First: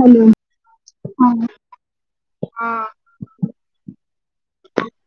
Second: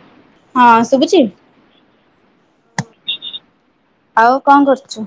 Hello ହଁ ଶୁଭୁଛି? ହଁ ହଁ। ଆଉ କଣ କରୁଛୁ?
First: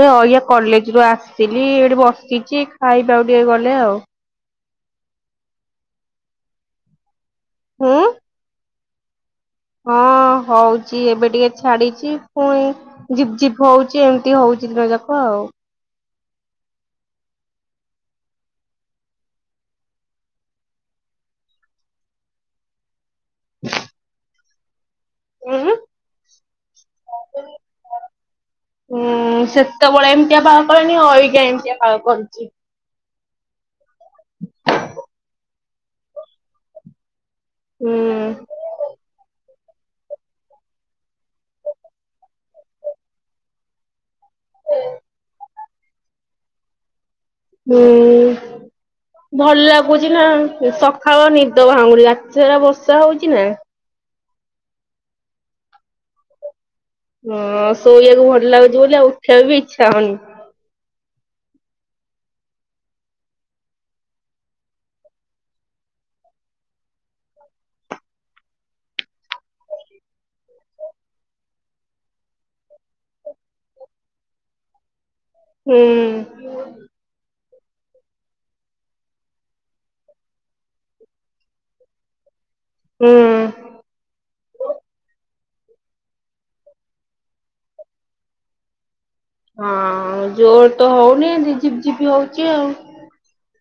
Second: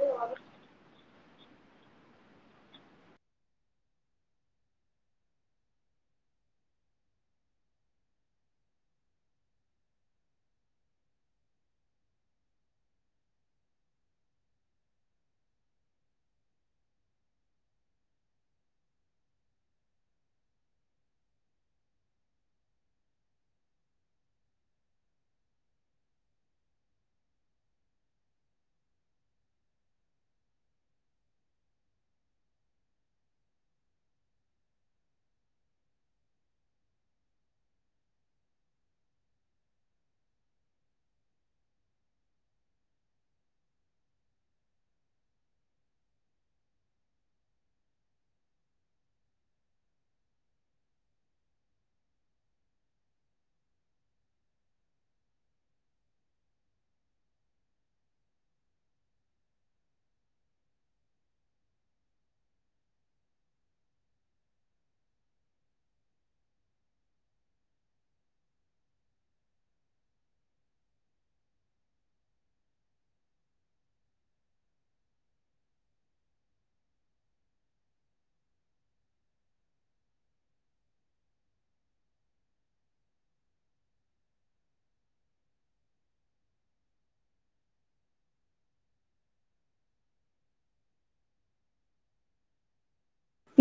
ଏଆ କଲେଜରୁୁ ଆସି ଆସିଲି ଏଇଠି ବସିଚି, ଖାଇବା ଆଉ ଟିକେ ଗଲେ ଆଉ। ହୁଁ। ହଁ। ହଁ ହୋଉଚି ଏବେ ଟିକେ ଛାଡିଚି ପୁଣି ଜିପଝିପ ହୋଉଚି ଏମିତି ହୋଉଚି ଦିନ ଯାକଉ ହୋଉ। ଉଁ [inaudible] ହୁଁ ସେତେବେଳେ ଏମିତିଆ ବାହା କନି ଅଜ୍ଞା ଏମିତିଆ ବାହା କରିଚି। ହୁଁ। ହଁ। ହୁଁ। ଭଲ ଲାଗୁଚି ନା ସକାଳ ନିଦ ଭାଙ୍ଗୁନା ରାତି ସାରା ବର୍ଷା ହୋଉଚି ନା। ହଁ ଶୋଇବାକୁ ଭଲ ଲାଗୁଚି ବୋଲି ଆଉ ଉଠାଇବା ବି ଇଚ୍ଛା ହୋଉନି। ହୁଁ। ହୁଁ ହଁ ଆ ଜୋର ତ ହୋଉନି ଝିପିଝିପି ହୋଉଚି ଆଉ।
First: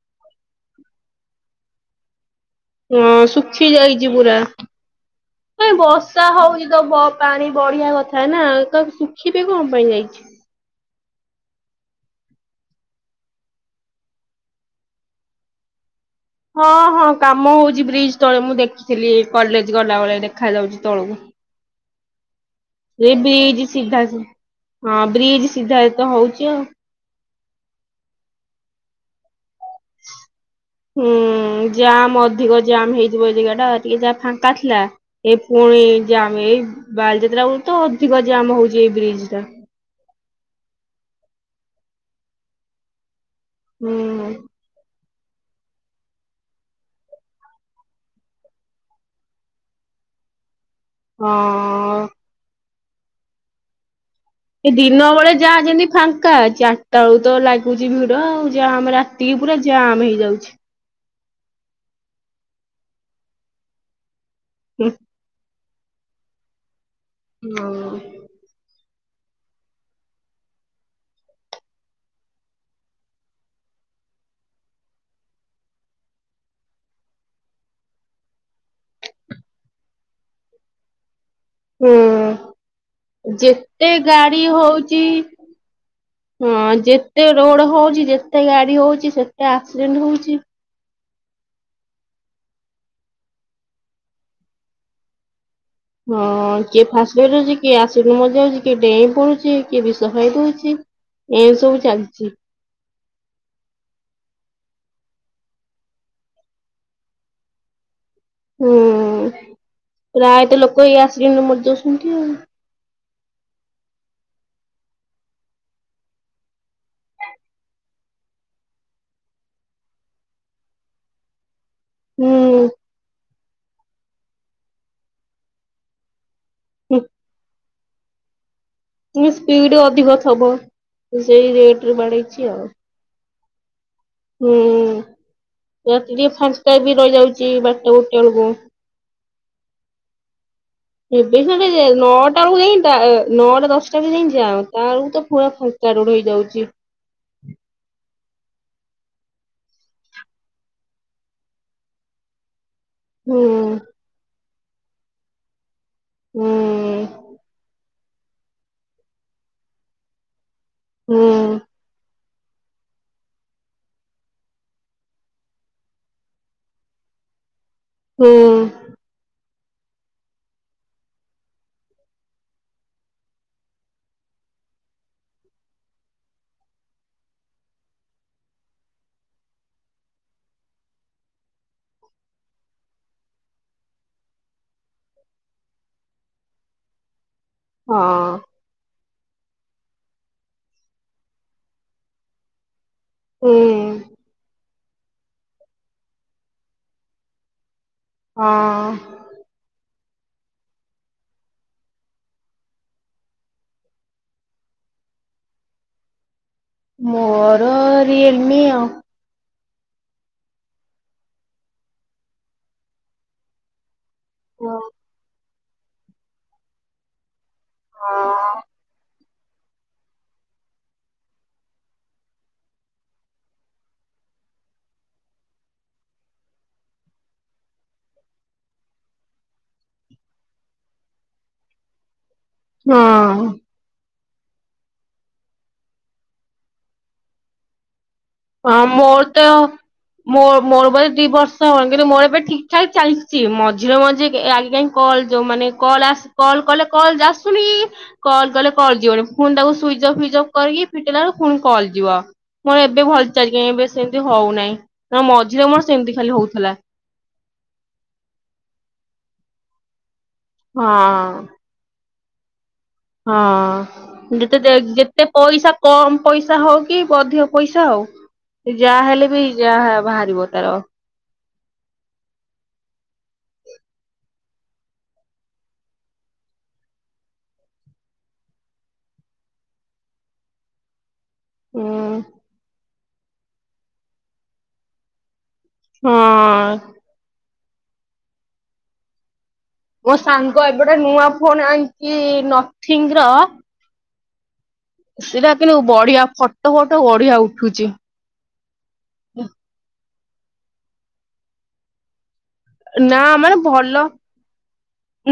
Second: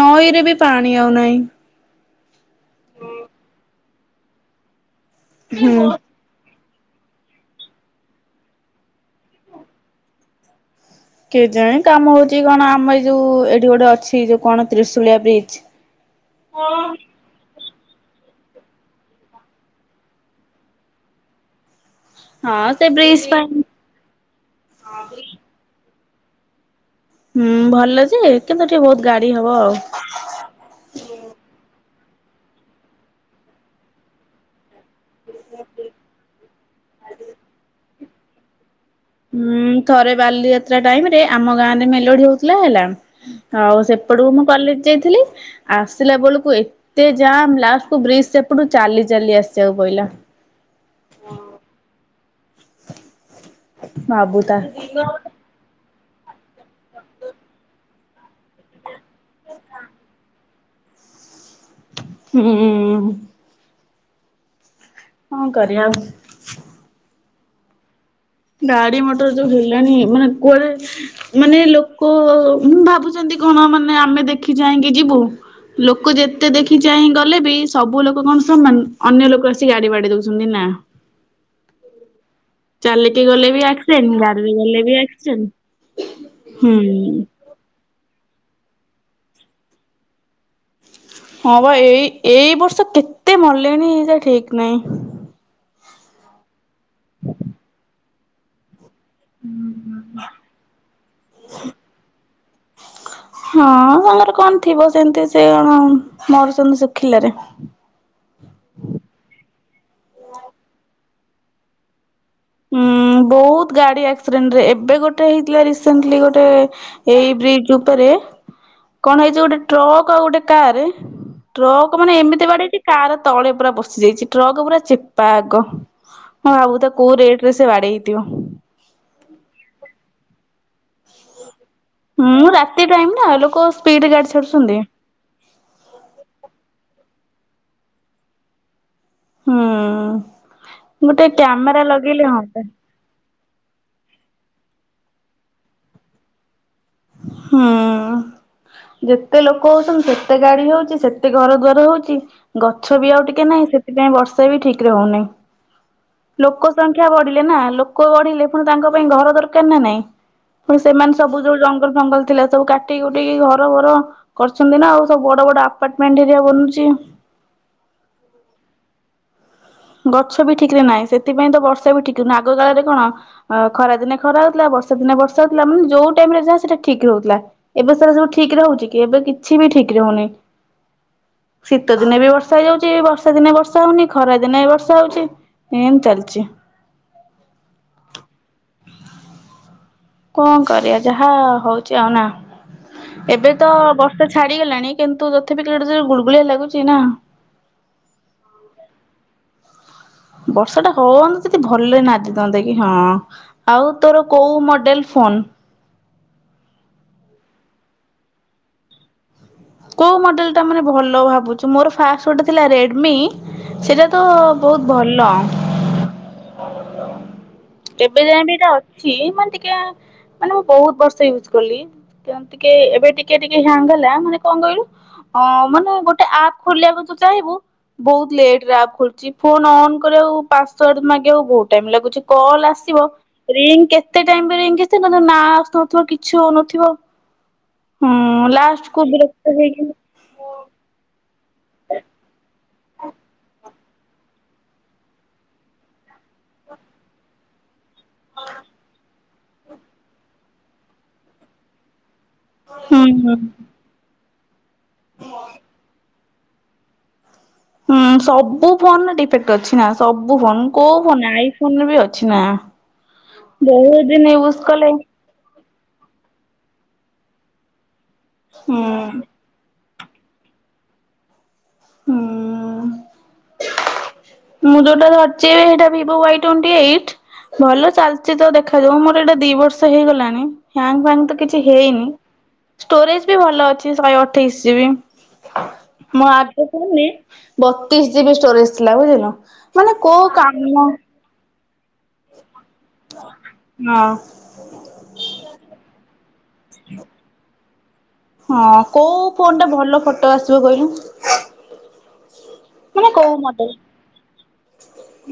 ନଈ ରେ ବି ପାଣି ଆଉନାହିଁ। ହଁ ଶୁଖି ଯାଇଛି ପୁରା, ହୁଁ। ବର୍ଷା ହୋଉ ତ ପାଣି ବଢିଆ କଥା ନା ତ ଶୁଖିବେ କଣ ପାଇଁ ଯାଇଚି? କେ ଜାଣି କାମ ହୋଉଚି କଣ ଆମ ଏଇ ଯୋଉ ଏଠି ଗୋଟେ ଅଛି ଯୋଉ କଣ ତ୍ରିଶୁଳିଆ ବ୍ରିଜ ହ ହଁ ହଁ କାମ ହୋଉ ବ୍ରିଜ ତଳେ ମୁଁ ଦେଖିଥିଲି କଲେଜ ଗଲା ବେଳେ ଦେଖା ଯାଉଚି ତଳକୁ। ସେ ବ୍ରିଜ ସିଧା ହଁ ବ୍ରିଜ ଟା ତ ହୋଉଚି ଆଉ। ହୁଁ ଭଲ ଅଛି କିନ୍ତୁ ଟିକେ ବୋହୁତ ଗାଡି ହବ ଆଉ। ଜମ୍ ଅଧିକ ଜାମ୍ ହେଇଯିବ ଏଇ ଜାଗା ଟା ଟିକେ ଯାହା ଫାଙ୍କା ଥିଲା ଏ ପୁଣି ଜମ୍ ଏଇ ବାଲିଯାତ୍ରା ବେଳୁ ତ ଅଧିକ ଯ ଆମ ହୋଉଚି। ହଁ ଥରେ ବାଲିଯାତ୍ରା ଟାଇମ ରେ ଆମ ଗାଁ ରେ ମେଲୋଡି ହୋଉଥିଲା ହେଲା। ଆଉ ହୁଁ। ସେପଟକୁ ମୁଁ କଲେଜ ଯାଇଥିଲି। ଆସିଲା ବେଳକୁ ଏତେ ଜାମ୍ ଲାଷ୍ଟକୁ ବ୍ରିଜ ସେପଟୁ ଚାଲି ଚାଲି ଆସିବାକୁ ପହିଲା। ହଁ। ଭାବୁ ତା ଏ ଦିନ ବେଳେ ଯାହା ଯେମିତି ଫା ଚାରିଟା ବେଳୁ ତ ଲାଗୁଛି ଭିଡ ଆଉ ଜାମ ରାତିକି ପୁରା ଜାମ୍ ହେଇଯାଉଛି। ହୁଁ। ହୁଁ। କଣ କରିଆ ଆଉ। ହଁ। ଗାଡି ମଟର ଯୋଉ ହେଲାଣି ମାନେ କୁଆଡେ ମାନେ ଲୋକ ଭାବୁଛନ୍ତି କଣ? ମାନେ ଆମେ ଦେଖି ଚାଇଁକି ଯିବୁ ଲୋକ ଯେତେ ଦେଖି ଚାହିଁ ଗଲେ ବି ସବୁ ଲୋକ କଣ ସମାନ ଅନ୍ୟ ଲୋକ ଆସିିକ ଗାଡି ବାଡି ଦଉଛନ୍ତି ନା। ହ ହୁଁ ବି ଯେତେ ଆକ୍ସିଡେଣ୍ଟ ଗାଡି ଗାଡିରେ ଗଲେ ବି ହଉଛି ଆକ୍ସିଡେଣ୍ଟ ହୁଁ। ହଁ ଯେତେ ରୋଡ ହଉଛି ଯେତେ ଗାଡି ହଉଛି ସେତେ ଆକ୍ସିଡେଣ୍ଟ ହଉଛି। ହଁ ବା ଏଇ ଏଇ ବର୍ଷ କେତେ ମଲେଣି ଏଇ ଯା ଠିକ ନାହିଁ। ହଁ କିଏ ଫାଷ୍ଟ ଅଛି କିଏ ଆସିଲୁ ମଜା ହଉଛି କି ଡେଇଁ ପଡୁଛି କି ଏ ବିଷ ଖାଇ ଦଉଛି ଏ ସବୁ ଚାଲିଛି। [inaudible] ହଁ ତାଙ୍କର କଣ ଥିବ ସେମିତି ସେ କଣ ମରୁଛନ୍ତି ଶୁଖିଲାରେ। ହୁଁ ପ୍ରାୟତ ଲୋକ ଇ ଆସିଲେଣି ମର ଦଉଛନ୍ତି ଆଉ। ହୁଁ। ବହୁତ ଗାଡି ଆକ୍ସିଡେଣ୍ଟ ରେ ଏବେ ଗୋଟେ ହେଇଥିଲା ରିସେଣ୍ଟଲି ଗୋଟେ ଏଇ ବ୍ରିଜ ଉପରେ କଣ ହେଇଛି ଗୋଟେ ଟ୍ରକ୍ ଆଉ ଗୋଟେ କାର ଟ୍ରକ୍ ମାନେ ଏମିତି ବାଡେଇଛି ହୁଁ। କାର ତଳେ ପୁରା ପସିି ଯାଇଛି ଟ୍ରକ୍ ପୁରା ଚେପା ଆଗ। ହଁ ଭାବୁ ତା କୋଉ ରେଟ ରେ ସେ ବାଡେଇ ସ୍ପିଡ ହୋଇଥିବ। ଅଧିକ ଥବ ସେଇ ରେଟରେ ବାଡେଇଛି ହୁଁ ଆଉ। ରାତି ଟାଇମ ନା ଲୋକ ସ୍ପିଡ ଗାଡି ହୁଁ ଛାଡୁଛନ୍ତି ରାତିରେ ଫା ଫା ବି ରହିଯାଉଛି ବାରଟା ଗୋଟେ ବେଳକୁ। ହୁଁ। ଗୋଟେ ଏବେ କ୍ୟାମେରା ଲଗେଇଲେ ନୋଟ ହନ୍ତା ନଟ। ଦଶଟା ବ ଯଁ ଯାଅ ତ ବଳକୁ ତ ପୁରା ଫାଙ୍କା ରୋଡ ହେଇଯାଉଛି। ହଁ। ଯେତେ ଲୋକ ହଉଛନ୍ତି ସେତେ ଗାଡି ହଉଛି ସେତେ ଘର ଦ୍ୱାର ହଉଛି। ଗଛ ବି ଆଉ ହୁଁ ଟିକେ ନାହିଁ ସେଥିପାଇଁ ବର୍ଷା ବି ଠିକ ରେ ହଉନହିଁ। ହୁଁ ଲୋକ ସଂଖ୍ୟା ବଢିଲେ ନା ଲୋକ ବଢିଲେ ପୁଣି ତାଙ୍କ ପାଇଁ ଘର ଦରକାର ନା ନାଇଁ। ସେମାନେ ହୁଁ ସବୁ ଯୋଉ ଜଙ୍ଗଲ ଫଙ୍ଗଲ ଥିଲା ସବୁ କାଟିକି କୁଟିକି ଘର ବର କରୁଛନ୍ତି ନା ଆଉ ସବୁ ବଡ ବଡ ଆପାର୍ଟମେଣ୍ଟ ଏରିଆ ବନୁଛି। ହ ହୁଁ। ଗଛ ବି ଠିକ ରେ ନାହିଁ ସେଥିପାଇଁ ତ ବର୍ଷା ବି ଠିକ ହହୁନ ଆଗ କାଳରେ କଣ ଖରାଦିନେ ଖରା ହଉଥିଲା ବର୍ଷା ଦିନ ବର୍ଷାଉଥିଲା ମାନେ ଯଉ ଟାଇମରେ ଯାହା ସେଟା ଠିକ ରହୁଥିଲା ଏବେ ସୋ ସବୁ ଠିକ ରେ ରହୁଛି କି ଏବେ କିଛି ବି ଠିକ୍ ଠିକ ରହୁନି ଶୀତ ଦିନେ ବି ବର୍ଷା ହେଇଯାଉଛି ବର୍ଷା ଦିନେ ବର୍ଷା ହଉନି ଖରା ଦିନ ଦିନ ଏ ବର୍ଷା ହଉଛି ଏ ଏମତି ଚାଲିଛି। ହଁ। କଣ କରିବା ଯାହା ହଉଛି ଆଉ ନା ଏବେ ହୁଁ ତ ବର୍ଷା ଛାଡିଗଲାଣି। କିନ୍ତୁ ତଥେପି କିଟ ଗୁଳଗୁଳିଆ ଲାଗୁଛି ନା। ହଁ। ବର୍ଷା ଟା ହଅନ୍ତ ଯଦି ଭଲରେ ନାଚିଥାନ୍ତେ କି ହଁ ଆଉ ତୋର କୋଉ ମଡେଲ? ଫୋନ୍। ମୋର ରୟଲମି ଆଉ। କୋଉ ମଡେଲ ଟା ମାନେ ଭଲ ଭାବୁଛୁ ମୋର ଫାଷ୍ଟ ଗୋଟେ ଥିଲା ରେଡମି ସେଟା ତ ବହୁତ ଭଲ। ଏବେ ହଁ ଯାଏଁ ବି ଏଟା ଅଛି ମାନ ଟିକେ ମାନେ ମୁଁ ବୋହୁତ ବର୍ଷ ୟୁଜ କଲି କେମତି କି ଏବେ ଟିକେ ଟିକେ ହ୍ୟାଙ୍ଗ ହେଲା ମାନେ କଣ କହିଲୁ ଅ ମାନେ ଗୋଟେ ଆପ ଖୋଲିବାକୁ ତୁ ଚାହିଁବୁ ବୋହୁତ ଲେଟରେ ଆପ ଖୋଲୁଚି ଫୋନ୍ ଅନ୍ କରିବାକୁ ପାସୱାର୍ଡ୍ ମାଗିଆକୁ ବୋହୁତ ଟାଇମ୍ ଲାଗୁଚି। କଲ୍ ଆସିବ ହଁ ରିଙ୍ଗ୍ କେ କେତେ ଟାଇମ ପରେ ଯାଇଁକି ଆସଥିବ ନା ତମର ନାଁ ଆସୁନଥିବ କିଛି ହୋଉନଥିବ। ହୁଁ ହଁ ଲାଷ୍ଟ୍ କୁ ବି ମୋର ରଖ୍ ତ ମୋ ମୋର ବୋ ଏ ଦିବର୍ଷ କିନ୍ତୁ ମୋର ଏବେ ଠିକ୍ ଠାକ୍ ଚାଲଚି ମ ଝିିଅ ମଞ୍ଜିକି ଏ ଆଗେ କାଇଁ କଲ୍ ଯୋଉ ମାନେ କଲ ଆସ୍ କଲ କଲେ କଲ ଯା ଆସୁନି। କଲ୍ କଲେ କଲ ଯିବନି ଫୁଣି ତାକୁ ସୁଇଚ୍ ଅଫ୍ ଫୁଇଜ୍ ଅଫ୍ କରିକି ଫିଟେଇଲା ଏଳକୁ ଫୁଣି କଲ୍ ଯିବ। ମୋର ଏବେ ହୁଁ ଭଲ ହୁଁ ଚାଲିଚି କାଇଁ ଏବେ ସେମ୍ ଏ ହୋଉନାହିଁ ନା ମଝିରେ ମୋର ସେମିତି ଖାଲି ହୋଉଥିଲା। ହଁ ସବୁ ଫୋନର ଡିଫେକ୍ଟ ଅଛି ନା ସବୁ ଫୋନ କୋଉ ଫୋନ ନା ହଁ ଆଇ ଫୋନରେ ବି ଅ ଛି ନାଁ। ହଁ ଯେତେ ଦେଖ ଯେତେ ପଇସା କମ୍ ପଇସା ହୋଉ କି ବ ଅଧିକ ପଇସା ହୋଉ ସେ ହୁଁ ଯାହା ହେଲେ ବି ଯାହା ବାହାରିବ ତାର ହୁଁ ଉଁ। ମୁଁ ଯୋଉଟା ଧରଚି ହେଇଟା ଭିବୋ ୱାଇ ଟ୍ବେଣ୍ଟି ଏଇଟ୍। ନହଲେ ଚାଲଚି ତ ଦେଖାଯାଉ ମୋର ଏଇଟା ଦିବର୍ଷ ହେଇଗଲାଣି ହ୍ୟାଙ୍ଗ୍ ଫ୍ୟାଙ୍ଗ୍ ତ କିଛି ହେଇନି ଉଁ ଷ୍ଟୋରେଜ୍ ବି ଭଲ ଅଛି ଶହେ ଅଠେଇଶ ଜିବି। ମୋ ଆପରେ ହଁ ଖାଲି ବତିଶ୍ ଜିବି ଷ୍ଟୋରେଜ୍ ଥିଲା ବୁଝିଲ। ମୋ ସାଙ୍ଗ ଏବେ ଗୋଟେ ନୂଆ ଫୋନ ଆଣିଚି ନଥିଙ୍ଗର। ସେଟା କିନ୍ତୁ ବଢିଆ ଫଟୋ ଫଟୋ ବଢିଆ ଉଠୁଚି। ହଁ କୋଉ ଫୋନଟା ଭଲ ଫଟୋ ଆସିବ କହିଲୁ? କୋଉ ନାଁ ମାନେ ମଡେଲ? ଭଲ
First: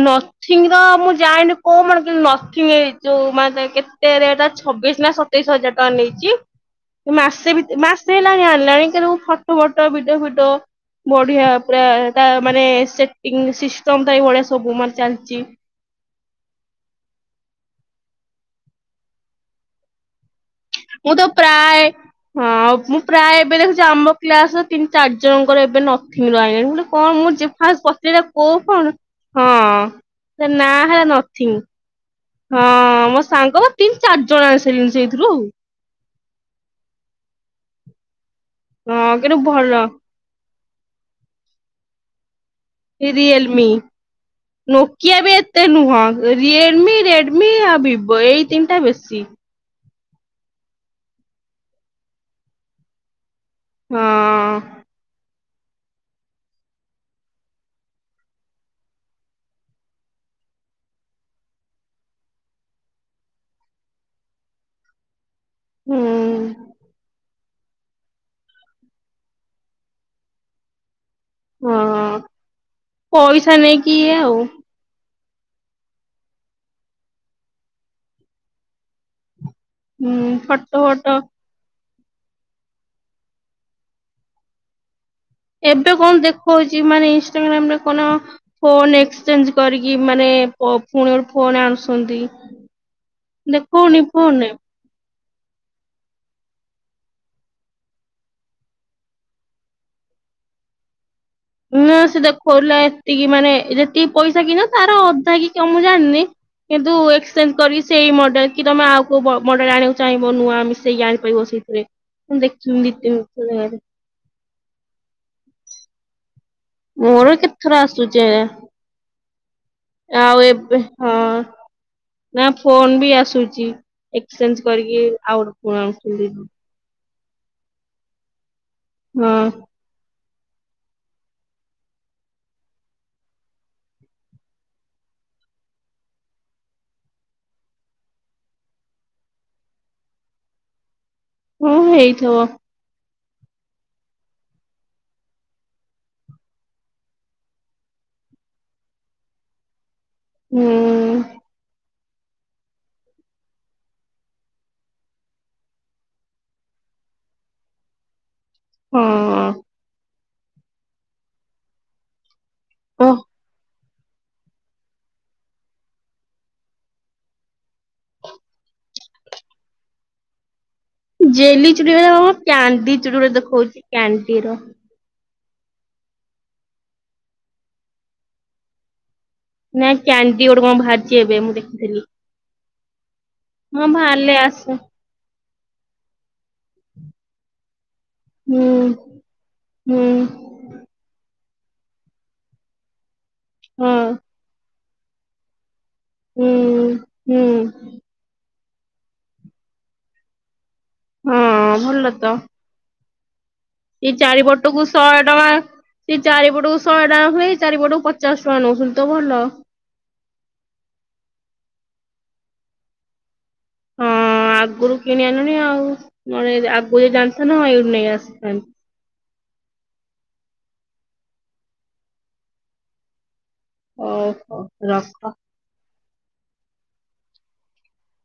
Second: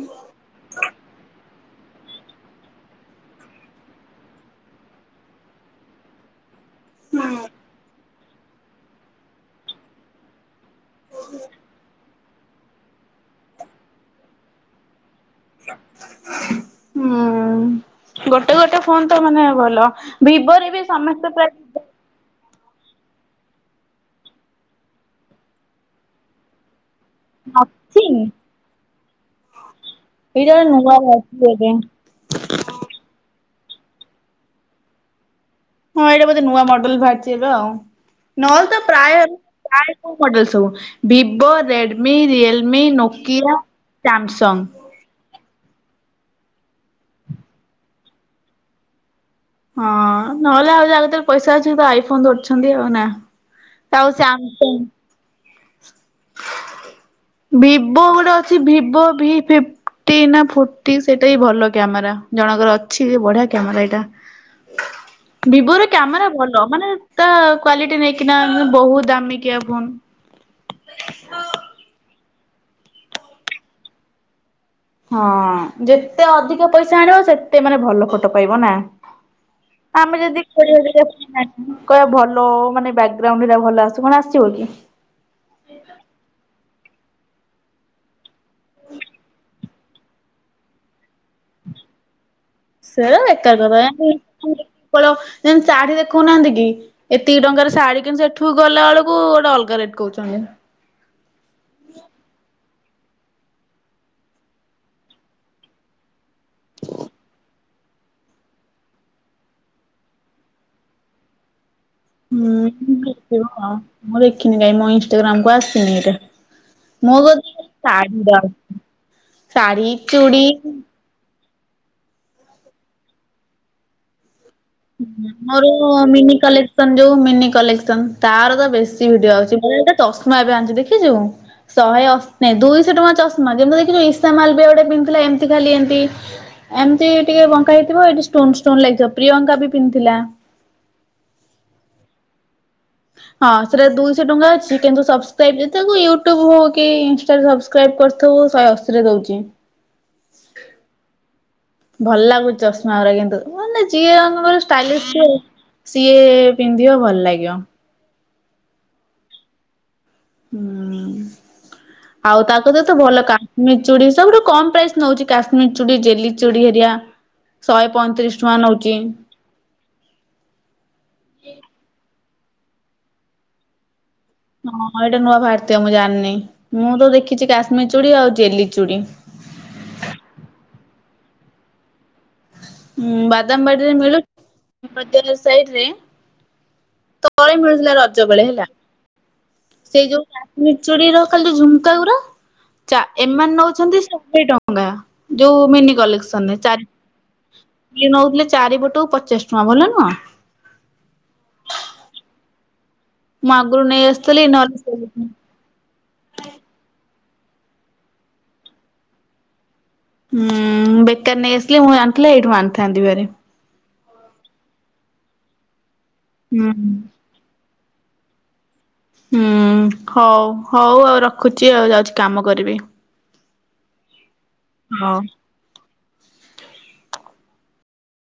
ନଥିଙ୍ଗର ଆମ ଯାଏନି କୋଉ ମାନେ କି ନଥିଙ୍ଗି ଯୋଉ ମାନେ କେତେ ରେଟ ଛବିଶ ନା ସତେଇଶ ହଜାର ଟଙ୍କା ନେଇଚି। ମାସେ ଭିତ୍ ମାସେ ହେଲାଣି ଆଣିଲାଣି କିନ୍ତୁ ମୁଁ ଫଟୋ ଫଟୋ ଭିଡିଓ ଫିଡିଓ ବଢିଆ ପୁରା ତା ମାନେ ସେଟିଂ ସିଷ୍ଟମଟା ବି ବଢିଆ ସବୁ ମାନେ ଚାଲ୍ ହୁଁ। ଗୋଟେ ଗୋଟେ ଫୋନ ତ ମାନେ ଭଲ ଭିବୋରେ ମୁଁ ତ ପ୍ରାୟେ ହଁ ଅପ୍ ମୁଁ ପ୍ରାୟେ ଏବେ ଦେଖୁଚି ଆମ କ୍ଲାସର ତିନି ଚାରି ଜଣଙ୍କର ଏବେ ନଥିଙ୍ଗର ଆଇଁଲେଣି ମୁଁ କଲେ କଣ ମୁଁ ଯେ ଫାସ୍ ପଚାରିଆ ଅଛି କୋଉ ଫୋନ୍ ହଁ। ତାର ଏଇଟା ନାଁ ନୂଆ ହେଲା ବାହାରିଛି ନଥିଙ୍ଗ। ଏବେ ହଁ ମୋ ସାଙ୍ଗ ପା ତିନ୍ ଚାରି ଜଣ ଆଣିସାଇଲେଣି ସେଇଥିରୁ। ହଁ ଏଇଟା ବୋଧେ ନୂଆ ମଡେଲ ଭାର୍ଚି ଏବେ ଆଉ ନହେଲେ ତ ହଁ ପ୍ରାୟେ କିନ୍ତୁ ଭଲ। ପ୍ରାୟେ କୋଉ ମଡେଲ ସବୁ? Vivo, Redmi, real Realme, Nokia ବି ଏତେ ନୁହଁ। ରିଏଲ୍ମି, ରେଡ୍ମି ଆଉ ଭିବୋ ଏଇ ତିନଟା ବେଶୀ। ହଁ ନହେଲେ ଆଉ ଯାହା କତିରେ ପଇସା ଅଛି ସେ ତ ଆଇ ଫୋନ ଧରୁଛନ୍ତି ଆଉ ନାଁ? ଆଉ ହଁ ଶସ୍ୟାମ୍ପିଂ। ଭିବୋ ଗୋଟେ ଅଛି ଭିବୋ ଭି ଫିପ୍ ପଟି ନା ଫୋଟି ସେଟା ବି ଭଲ କ୍ୟାମେରା ଜଣଙ୍କର ଅଛି ଯେ ବଢିଆ କ୍ୟାମେରା ଏଇଟା। ଭିବୋରେ ହୁଁ କ୍ୟାମେରା ଭଲ ମାନେ ତା କ୍ଵାଲିଟି ନେଇକିନା ମାନେ ବୋହୁତ୍ ଦାମିକିଆ ଫୋନ୍। ହଁ ପଇସା ନେଇକି ଇଏ ଆଉ। ହଁ ଯେତେ ଅଧିକା ପଇସା ଆଣିବ ସେତେ ମାନେ ଭଲ ଫଟୋ ପାଇବ ନା? ହୁଁ ଆମେ ଯଦି କୋଡିଏ ଫଟୋ ହଜାରିଆ ଫଟୋ ଫୋନ ଆଣନୁ କହ ଭଲ ହୋଉ ମାନେ ବ୍ୟାକଗ୍ରାଉଣ୍ଡ ହେରା ଭଲ ଆସ୍ କଣ ଆସିବ କି? ଏବେ କଣ ଦେଖଉଚି ମାନେ ଇନଷ୍ଟାଗ୍ରାମରେ କନ ଫୋନ ଏକ୍ସଚେଞ୍ଜ କରିକି ମାନେ ଏ ପ ଫୁଣି ଗୋଟ୍ ସେ ବେକାର କଥା। ଦେଖଉନି ଫୋନରେ [unintelligible] ଯେମିତି ଶାଢୀ ଦେଖଉନାହାନ୍ତି କି, ଏତିକି ଟଙ୍କାର ଶାଢୀ କିଣି ସେଠୁ ଗଲା ବେଳକୁ ଗୋଟେ ଅଲଗା ରେଟ କହୁଛନ୍ତି। [inaudible] ହୁଁ ସେ ଦେଖିଉଥିଲା ଏତିକି ମାନେ ଯେତିକି ପଇସା କି ନ ତାର ଅଧା କି ମୁଁ ଜାଣିନି କିନ୍ତୁ ଏକ୍ସଚେଞ୍ଜ କରିକି ସେଇ ମଡେଲ କି ତମେ ଆଉ କଉ ମଡେଲ ଆଣିବାକୁ ଚାହିଁବ ନୂଆ ମିଶେଇକି ଆଣିପାରିବ ସେଇଥିରେ। ମୁଁ ହୁଁ ଦେଖିନି ଦି ତିନି ଦେଖିବ। ଜାଗାରେ ମୁଁ ଦେଖିନି କାଇଁ ମୋ ଇନଷ୍ଟାଗ୍ରାମ କୁ ଆସିନି ଏଟା। ମୋର କେତେ ଥର ଆସୁଚେ ଶାଢୀ ଆଉ ଚୁଡ଼ି ଏବେ ହଁ। ନାଇଁ ଫୋନ ବି ଆସୁଚି। ଏକ୍ସଚେଞ୍ଜ କରିକି ଆଉ। ମୋର ମିନି [unintelligible] କଲେକ୍ସନ ଯୋଉ ମିନି କଲେକ୍ସନ ତାର ତ ବେଶୀ ଭିଡିଓ ହଁ। ଅଛି। ମୁଁ ଗୋଟେ ଚଷମା ଏବେ ଆଣିଚି ଦେଖିଚୁ। ଶହେ ଅଶି ନାହିଁ ଦୁଇଶହ ଟଙ୍କା ଚଷମା ଯେମିତି ଦେଖିଛୁ ଇସା ମାଲ ବି ଗୋଟେ ପିନ୍ଧିଥିଲା ଏମିତି ଖାଲି ଏମିତି ଏମିତି ଟିକେ ବଙ୍କା ହେଇଥିବ, ଏଇଠି ଷ୍ଟୋନ ଷ୍ଟୋନ ଲାଗିଥିବ, ପ୍ରିୟଙ୍କା ବି ପିନ୍ଧିଥିଲା। ହୁଁ ହେଇଥିବ। ହଁ ସେଟା ଦୁଇଶହ ଟଙ୍କା ଅଛି। କିନ୍ତୁ ସବସ୍କ୍ରାଇବ ଯେ ତାକୁ ୟୁଟ୍ୟୁବ ହଉ କି ଇନଷ୍ଟା ରେ ସବସ୍କ୍ରାଇବ କରିଥିବୁ, ଶହେ ଅଶି ରେ ଦଉଛି। ହୁଁ। ଭଲ ଲାଗୁଛି ଚଷମା ଗୁରା କିନ୍ତୁ ମାନେ ଝିଏ [unintelligible] ଷ୍ଟାଇଲିଶ ଥିବୁ ସିଏ ପିନ୍ଧିବ ଭଲ ଲାଗିବ। ହଁ। ହୁଁ। ଆଉ ତାକୁ ତ ତ ଓହ ଭଲ କାଶ୍ମୀର ଚୁଡ଼ି ବି ସବୁଠୁ କମ ପ୍ରାଇସ୍ ନଉଛି କାଶ୍ମୀର ଚୁଡ଼ି ଜେଲି ଚୁଡି ହେରିଆ। ଶହେ ପଇଁତିରିଶ ଟଙ୍କା ନଉଚି। ଜେଲିଚୁଡ଼ି ଗୁଡା କଣ କ୍ୟାଣ୍ଡି ଚୁଡ଼ି ପରି ଦେଖଉଛି। କ୍ୟାଣ୍ଡି ର ବାହାରିଥିବ ମୁଁ ଜାଣିନି। ମୁଁ ତ ଦେଖିଛି କାଶ୍ମୀର ଚୁଡ଼ି ଆଉ ଜେଲି ଚୁଡ଼ି। ନାଇଁ କ୍ୟାଣ୍ଡି ଗୋଟେ କଣ ବାହାରିଚି ଏବେ ମୁଁ ଦେଖିଥିଲି। ହୁଁ ହଁ ବାଦାମବାଡିରେ ମିଳୁ ବାହାରିଲେ ଆସେ। [unintelligible] ସାଇଟ୍ ରେ ତଳେ ମିଳୁଥିଲା ରଜ ବେଳେ ହେଲା। ହୁଁ ହୁଁ ସେଇ ଯୋଉ କାଶ୍ମୀର ଚୁଡ଼ି ରୁ ଖାଲି ଝୁମକା ଗୁରା। ଏମାନେ ହଁ ନଉଛନ୍ତି ଶହେ ଟଙ୍କା। ଯୋଉ ମିନି କଲେକ୍ସନ ରେ ହୁଁ। ଚାରି ହୁଁ ଇଏ ନଉଥିଲେ ଚାରିପଟକୁ ପଚାଶ ଟଙ୍କା ଭଲ ନୁହଁ। ହୁଁ ଭଲ ତ। ମୁଁ ଆଗରୁ ନେଇ ଇଏ ଆସିଥିଲି ଚାରିପଟ କୁ ଶହେ ନହେଲେ ଟଙ୍କା। ସିଏ ଚାରିପଟକୁ ଶହେ ଟଙ୍କା ହୁଏ, ଚାରିପଟକୁ ପଚାଶ ଟଙ୍କା ନଉଛନ୍ତି ତ ଭଲ। ହୁଁ, ବେକାର ନେଇ ଆସିଲି, ମୁଁ ଜାଣିଥିଲେ ଏଇଠୁ ଆଣିଥାନ୍ତି ଭାରି। ହଁ ଆଗରୁ କିଣି ଆଣିଲୁଣି ଆଉ। ଆଗରୁ ହୁଁ ଯଦି ଜାଣିଥାନ୍ତୁ ମୁଁ ଏଇ ନେଇ ଆସିଥାନ୍ତି। ହୁଁ ହଉ, ହଉ ଆଉ ରଖୁଛି ଆଉ। ଯାଉଛି କାମ କରିବି। ଓହୋ ହଉ। ରଖ।